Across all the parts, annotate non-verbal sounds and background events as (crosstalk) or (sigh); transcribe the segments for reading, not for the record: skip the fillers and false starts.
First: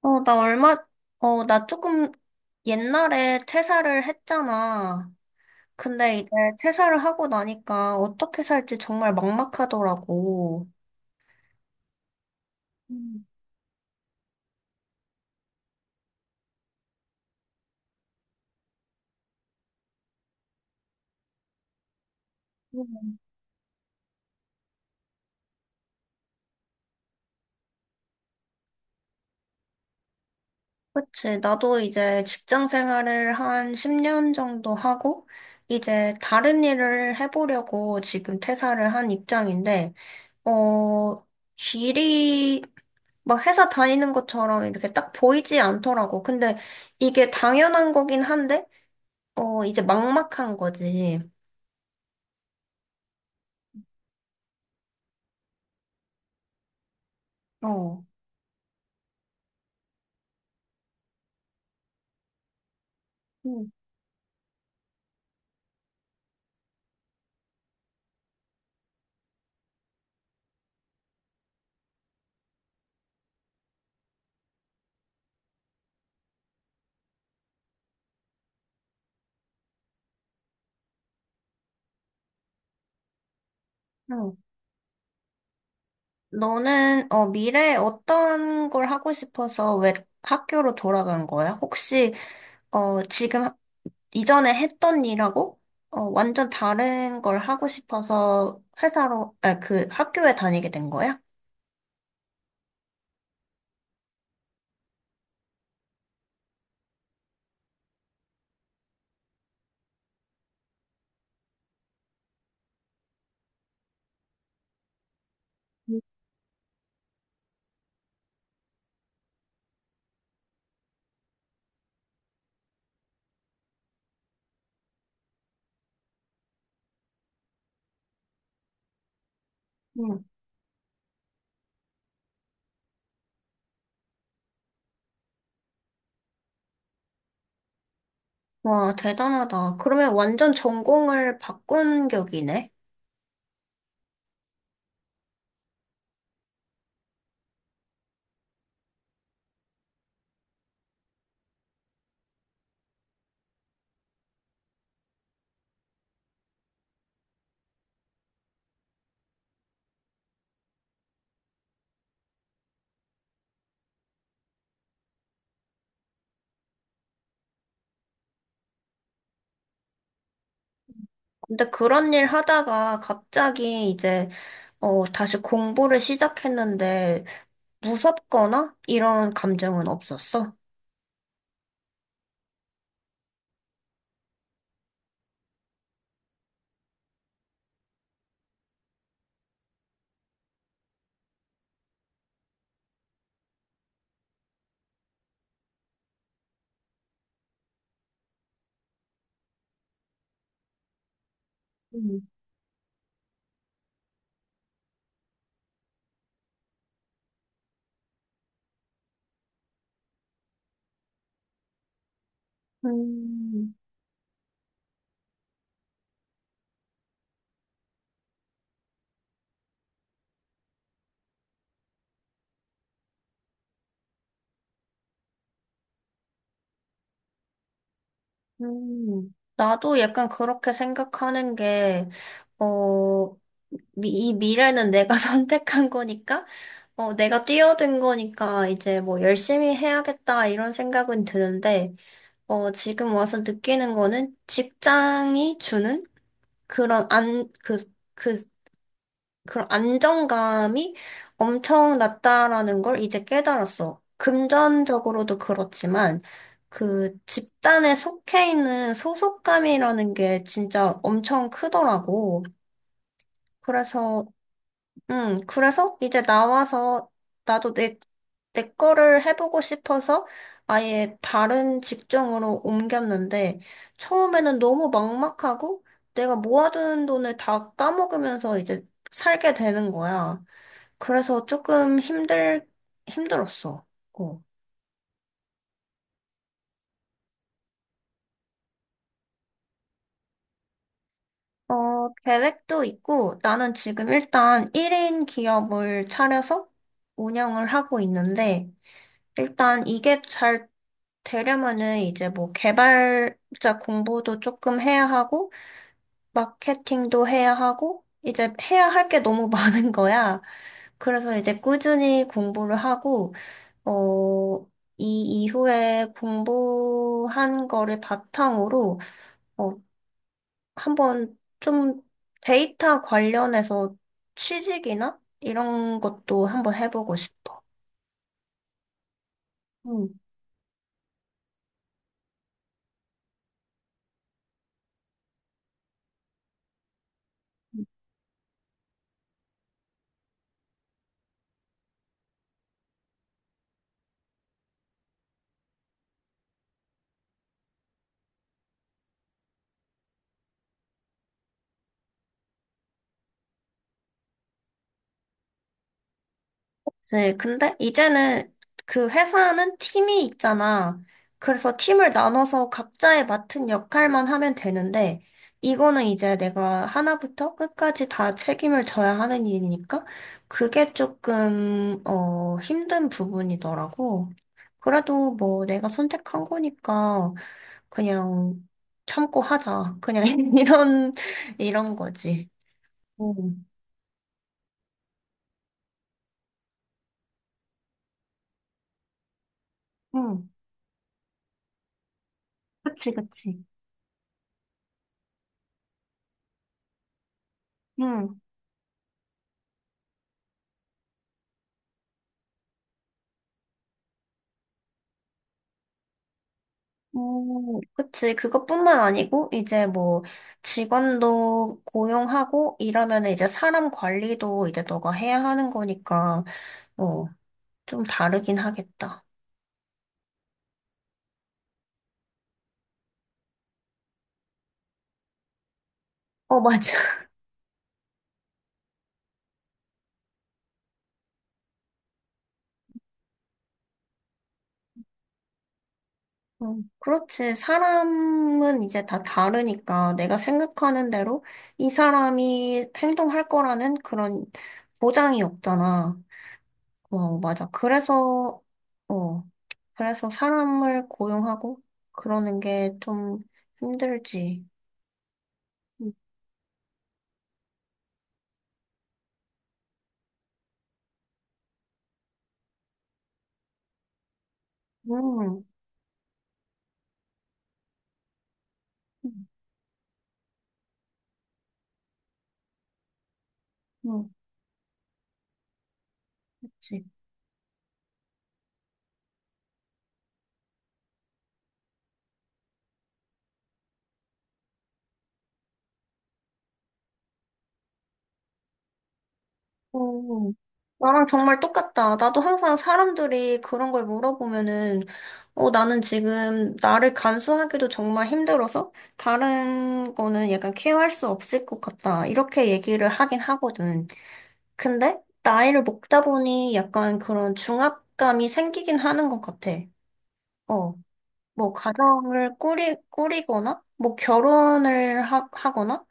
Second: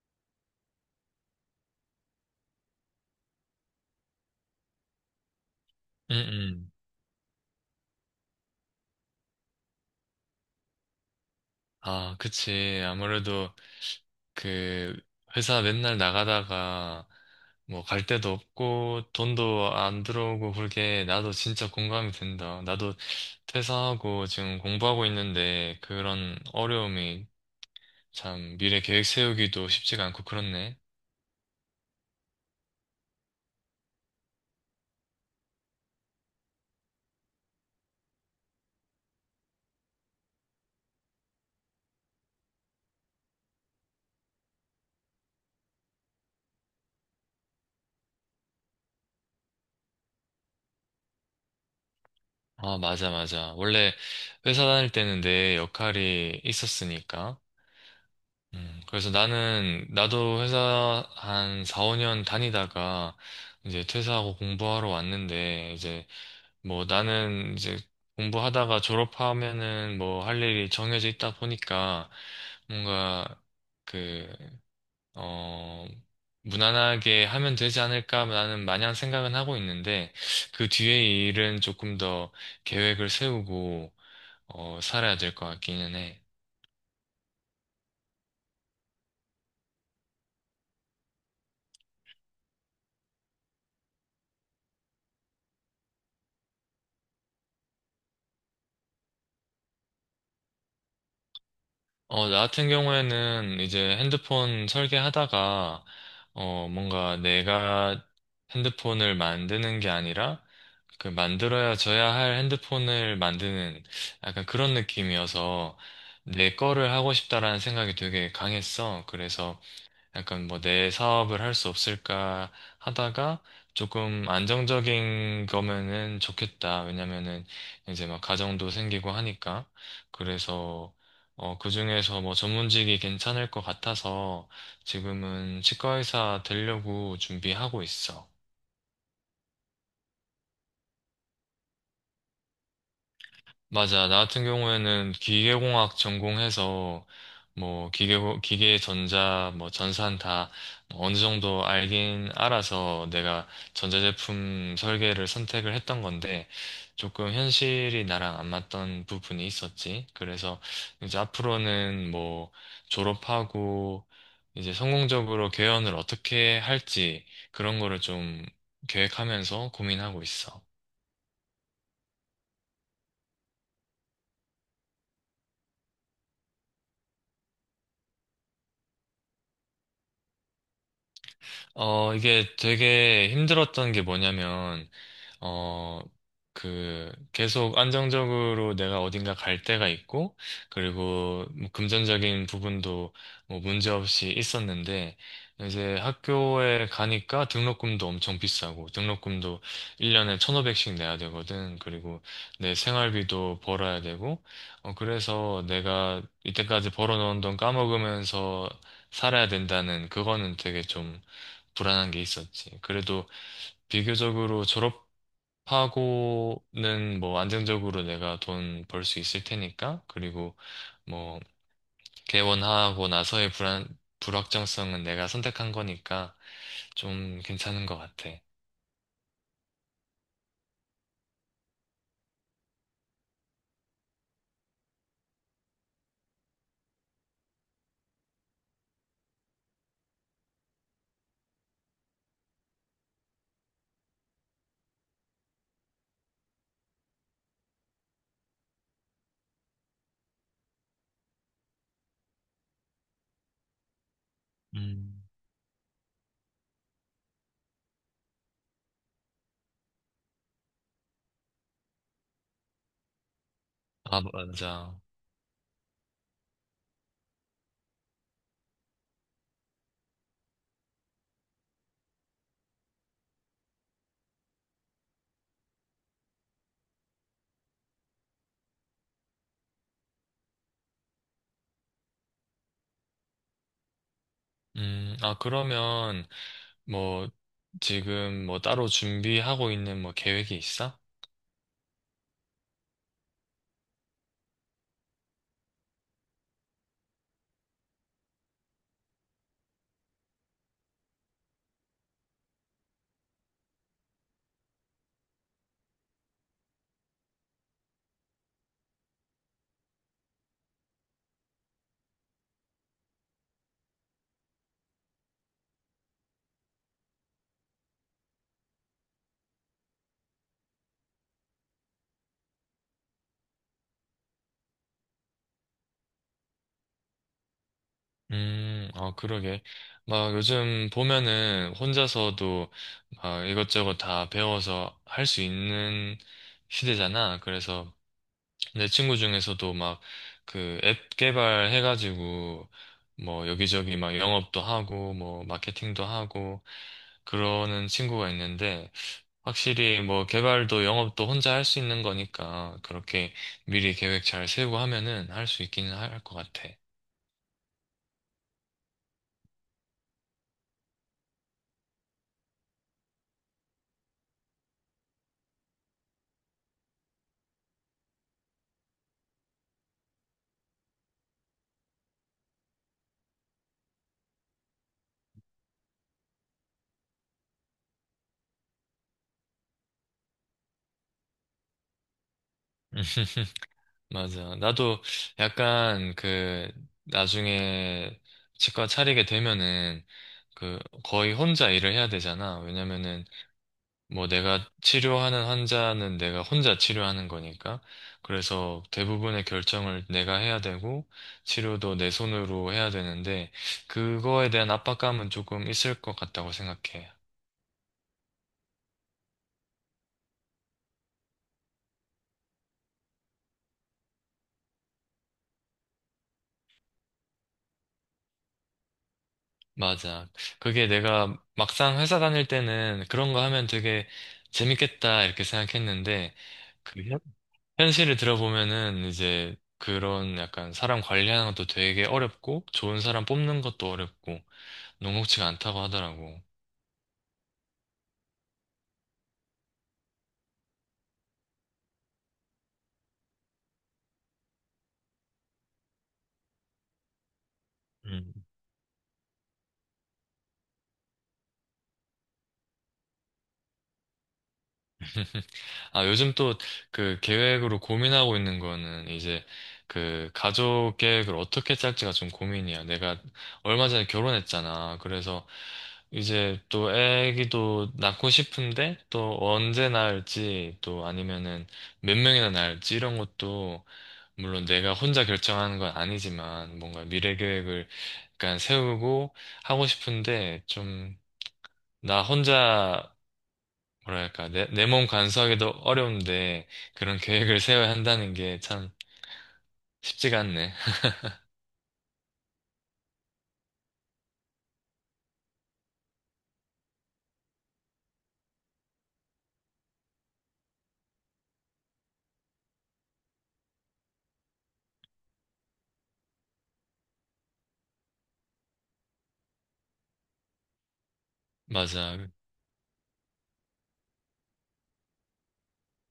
어, 나 얼마, 나 조금 옛날에 퇴사를 했잖아. 응, 근데 이제 응. 퇴사를 하고 나니까 어떻게 살지 정말 막막하더라고. 아, 그치. 음. 아무래도 그 회사 맨날 나가다가 뭐 갈 데도 없고 돈도 안 들어오고 그게 나도 진짜 공감이 된다. 나도 음. 퇴사하고 지금 공부하고 있는데 그런 어려움이 참 미래 계획 세우기도 쉽지가 않고 그렇네. 그치. 나도 이제 직장 생활을 한 10년 정도 하고, 이제 다른 일을 해보려고 지금 퇴사를 한 입장인데, 어, 길이 막 회사 다니는 것처럼 이렇게 딱 보이지 않더라고. 근데 이게 당연한 거긴 한데, 이제 막막한 거지. 아, 맞아, 맞아. 원래 회사 다닐 때는 내 역할이 있었으니까. 어. 그래서 나도 회사 한 4, 5년 다니다가 응. 이제 퇴사하고 공부하러 왔는데, 이제 뭐 나는 이제 공부하다가 졸업하면은 뭐 할 일이 정해져 있다 보니까 뭔가 그, 어, 무난하게 하면 되지 않을까 나는 마냥 생각은 하고 있는데, 그 뒤에 일은 조금 더 계획을 세우고, 응. 살아야 될 것 같기는 해. 너는 미래에 어떤 걸 하고 싶어서 왜 학교로 돌아간 거야? 혹시 어, 지금 하- 이전에 했던 일하고 완전 다른 걸 하고 싶어서 아, 그 학교에 다니게 된 거야? 나 같은 경우에는 이제 핸드폰 설계하다가, 뭔가 내가 핸드폰을 만드는 게 아니라, 만들어야 져야 할 핸드폰을 만드는 약간 그런 느낌이어서, 내 거를 하고 싶다라는 생각이 되게 강했어. 그래서, 약간 뭐 내 사업을 할 수 없을까 하다가 조금 안정적인 거면은 좋겠다. 왜냐면은 이제 막 가정도 생기고 하니까. 응. 그래서 그중에서 뭐 전문직이 괜찮을 것 같아서 지금은 치과의사 되려고 준비하고 있어. 와, 대단하다. 그러면 완전 전공을 바꾼 격이네. 맞아. 나 같은 경우에는 기계공학 전공해서 뭐 기계 전자 뭐 전산 다 어느 정도 알긴 알아서 내가 전자제품 설계를 선택을 했던 건데 조금 현실이 나랑 안 맞던 부분이 있었지. 그래서 이제 앞으로는 뭐 졸업하고 이제 성공적으로 개연을 어떻게 할지 그런 거를 좀 계획하면서 고민하고 있어. 근데 그런 일 하다가 갑자기 이제, 다시 공부를 시작했는데, 무섭거나 이런 감정은 없었어? 이게 되게 힘들었던 게 뭐냐면, 어, 계속 안정적으로 내가 어딘가 갈 때가 있고, 그리고 뭐 금전적인 부분도 뭐 문제 없이 있었는데, 이제 학교에 가니까 등록금도 엄청 비싸고, 등록금도 1년에 1,500씩 내야 되거든. 음, 그리고 내 생활비도 벌어야 되고, 그래서 내가 이때까지 벌어놓은 돈 까먹으면서 살아야 된다는 그거는 되게 좀 불안한 게 있었지. 그래도 음, 비교적으로 졸업하고는 뭐 안정적으로 내가 돈 벌 수 있을 테니까. 그리고 뭐 개원하고 나서의 불확정성은 내가 선택한 거니까 좀 괜찮은 것 같아. 나도 약간 그렇게 생각하는 게, 어, 이 미래는 내가 (laughs) 선택한 거니까, 내가 뛰어든 거니까 이제 뭐 열심히 해야겠다 이런 생각은 드는데, 지금 와서 느끼는 거는 직장이 주는 그런 안, 그, 그 그런 안정감이 엄청 낮다라는 걸 이제 깨달았어. 음. 금전적으로도 그렇지만, 그 집단에 속해 있는 소속감이라는 게 진짜 엄청 크더라고. 아, 그래서, 맞아. 그래서 이제 나와서 나도 내 거를 해보고 싶어서 아예 다른 직종으로 옮겼는데, 처음에는 너무 막막하고, 내가 모아둔 돈을 다 까먹으면서 이제 살게 되는 거야. 그래서 조금 힘들었어. 어. 아, 그러면 뭐 지금 뭐 따로 준비하고 있는 뭐 계획이 있어? 계획도 있고, 나는 지금 일단 1인 기업을 차려서 운영을 하고 있는데, 일단 이게 잘 되려면은 이제 뭐 개발자 공부도 조금 해야 하고, 마케팅도 해야 하고, 이제 해야 할 게 너무 (laughs) 많은 거야. 그래서 이제 꾸준히 공부를 하고, 어, 이 이후에 공부한 거를 바탕으로, 어, 한번 좀 데이터 관련해서 취직이나 이런 것도 한번 해보고 싶어. 아, 그러게. 응. 막 요즘 보면은 혼자서도 막 이것저것 다 배워서 할 수 있는 시대잖아. 그래서 내 친구 중에서도 막 그 앱 개발해가지고 뭐 여기저기 막 영업도 하고 뭐 마케팅도 하고 그러는 친구가 있는데 확실히 뭐 개발도 영업도 혼자 할 수 있는 거니까 그렇게 미리 계획 잘 세우고 하면은 할 수 있기는 할 것 같아. 네, 근데 이제는 그 회사는 팀이 있잖아. 그래서 팀을 나눠서 각자의 맡은 역할만 하면 되는데, 이거는 이제 내가 하나부터 끝까지 다 책임을 져야 하는 일이니까, 그게 조금, 힘든 부분이더라고. 그래도 뭐 내가 선택한 거니까, 그냥 참고 하자. 그냥 (laughs) 이런, 이런 거지. 응. (laughs) 맞아. 나도 약간 나중에 치과 차리게 되면은 응. 그 거의 혼자 일을 해야 되잖아. 그치, 왜냐면은 그치. 뭐 내가 치료하는 환자는 내가 혼자 치료하는 거니까. 응. 그래서 대부분의 결정을 내가 해야 되고 치료도 내 손으로 해야 되는데 그거에 대한 압박감은 조금 있을 것 같다고 생각해. 그치. 그것뿐만 아니고, 이제 뭐, 직원도 고용하고, 이러면 이제 사람 관리도 이제 너가 해야 하는 거니까, 어, 좀 다르긴 하겠다. 맞아. 그게 내가 막상 회사 다닐 때는 그런 거 하면 되게 재밌겠다 이렇게 생각했는데 어, (laughs) 맞아. 현실을 들어보면은 이제 그런 약간 사람 관리하는 것도 되게 어렵고 좋은 사람 뽑는 것도 어렵고 녹록지가 않다고 하더라고. 어, 그렇지. 사람은 이제 다 다르니까, 내가 생각하는 대로 이 사람이 행동할 거라는 그런 보장이 없잖아. 어, 맞아. 어, 그래서 사람을 고용하고, 그러는 게 좀 힘들지. (laughs) 아, 음. 요즘 또 그 계획으로 고민하고 있는 거는 이제 그 가족 계획을 어떻게 짤지가 좀 고민이야. 내가 얼마 전에 결혼했잖아. 그래서 음. 이제 또 애기도 낳고 싶은데 또 언제 낳을지 또 아니면은 몇 명이나 낳을지 이런 것도 음. 물론 내가 혼자 결정하는 건 아니지만 그치. 뭔가 미래 계획을 약간 세우고 하고 싶은데 좀 나 혼자 뭐랄까, 내 몸 간수하기도 어려운데 그런 계획을 세워야 한다는 게 참 쉽지가 오, 않네. (laughs) 나랑 정말 똑같다. 나도 항상 사람들이 그런 걸 물어보면은, 나는 지금 나를 간수하기도 정말 힘들어서 다른 거는 약간 케어할 수 없을 것 같다. 이렇게 얘기를 하긴 하거든. 근데 나이를 먹다 보니 약간 그런 중압감이 생기긴 하는 것 같아. 어. 뭐 맞아, 가정을 꾸리거나 뭐 결혼을 하거나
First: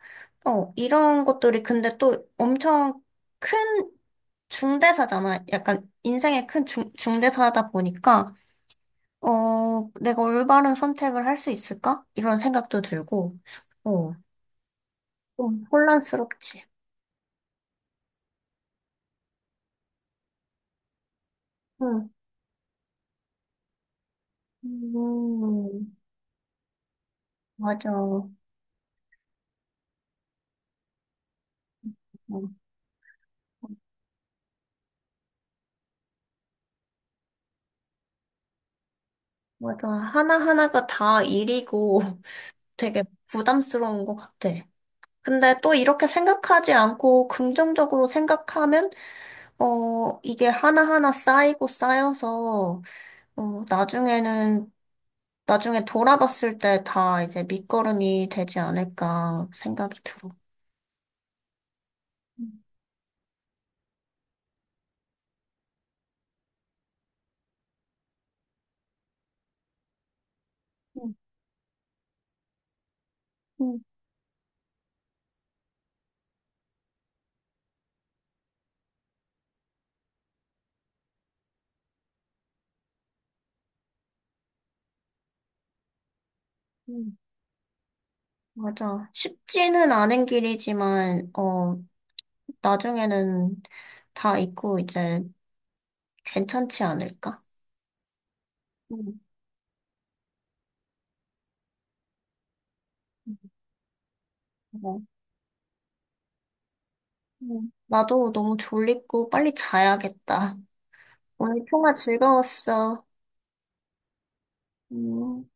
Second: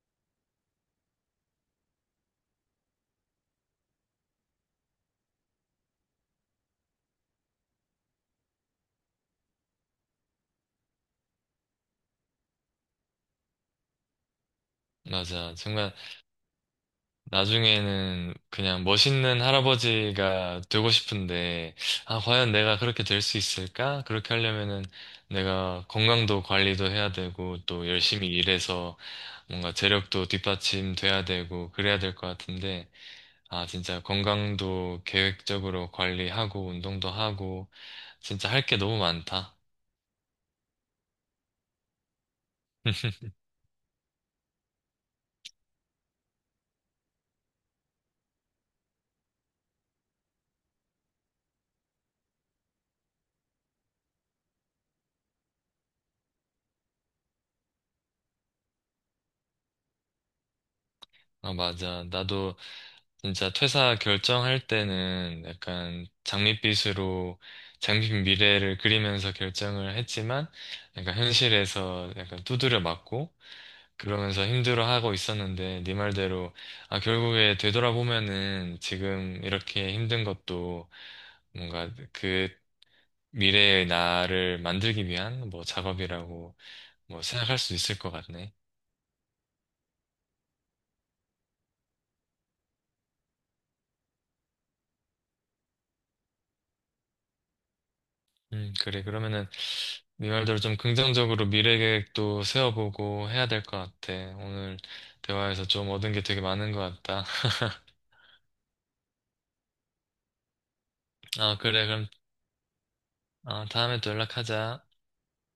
이런 것들이 근데 또 엄청 큰 중대사잖아. 약간 인생의 큰 중대사다 보니까 내가 올바른 선택을 할 수 있을까? 이런 생각도 들고 어 맞아. 좀 정말 혼란스럽지. 나중에는 그냥 멋있는 할아버지가 되고 싶은데, 응. 아, 과연 내가 그렇게 될 수 있을까? 그렇게 하려면은 내가 음, 건강도 관리도 해야 되고, 또 맞아. 열심히 어, 일해서 뭔가 재력도 뒷받침돼야 되고, 그래야 될 것 같은데, 아, 진짜 건강도 계획적으로 관리하고, 운동도 하고, 진짜 할 게 너무 많다. 맞아. 하나하나가 다 일이고 (laughs) 되게 (laughs) 부담스러운 것 같아. 근데 또 이렇게 생각하지 않고 긍정적으로 생각하면, 이게 하나하나 쌓이고 쌓여서, 어, 나중에는, 나중에 돌아봤을 때 다 이제 밑거름이 되지 않을까 생각이 들어. 아, 맞아. 나도 음. 진짜 퇴사 결정할 때는 약간 장밋빛 미래를 그리면서 결정을 했지만 음. 약간 현실에서 약간 두드려 맞고 음. 그러면서 힘들어하고 있었는데 네 말대로 아, 결국에 되돌아보면은 지금 이렇게 힘든 것도 뭔가 그 미래의 나를 만들기 위한 뭐 작업이라고 음. 뭐 생각할 수 있을 것 같네. 맞아. 쉽지는 않은 길이지만, 나중에는 다 있고 이제 괜찮지 않을까? 그래. 음, 그러면은 네 말대로 좀 긍정적으로 미래 계획도 세워보고 음, 해야 될 것 같아. 오늘 어, 대화에서 좀 얻은 게 되게 많은 것 같다. (laughs) 나도 너무 졸립고 빨리 자야겠다. 아, 오늘 그래. 통화 그럼 즐거웠어. 다음에 또 연락하자. 음.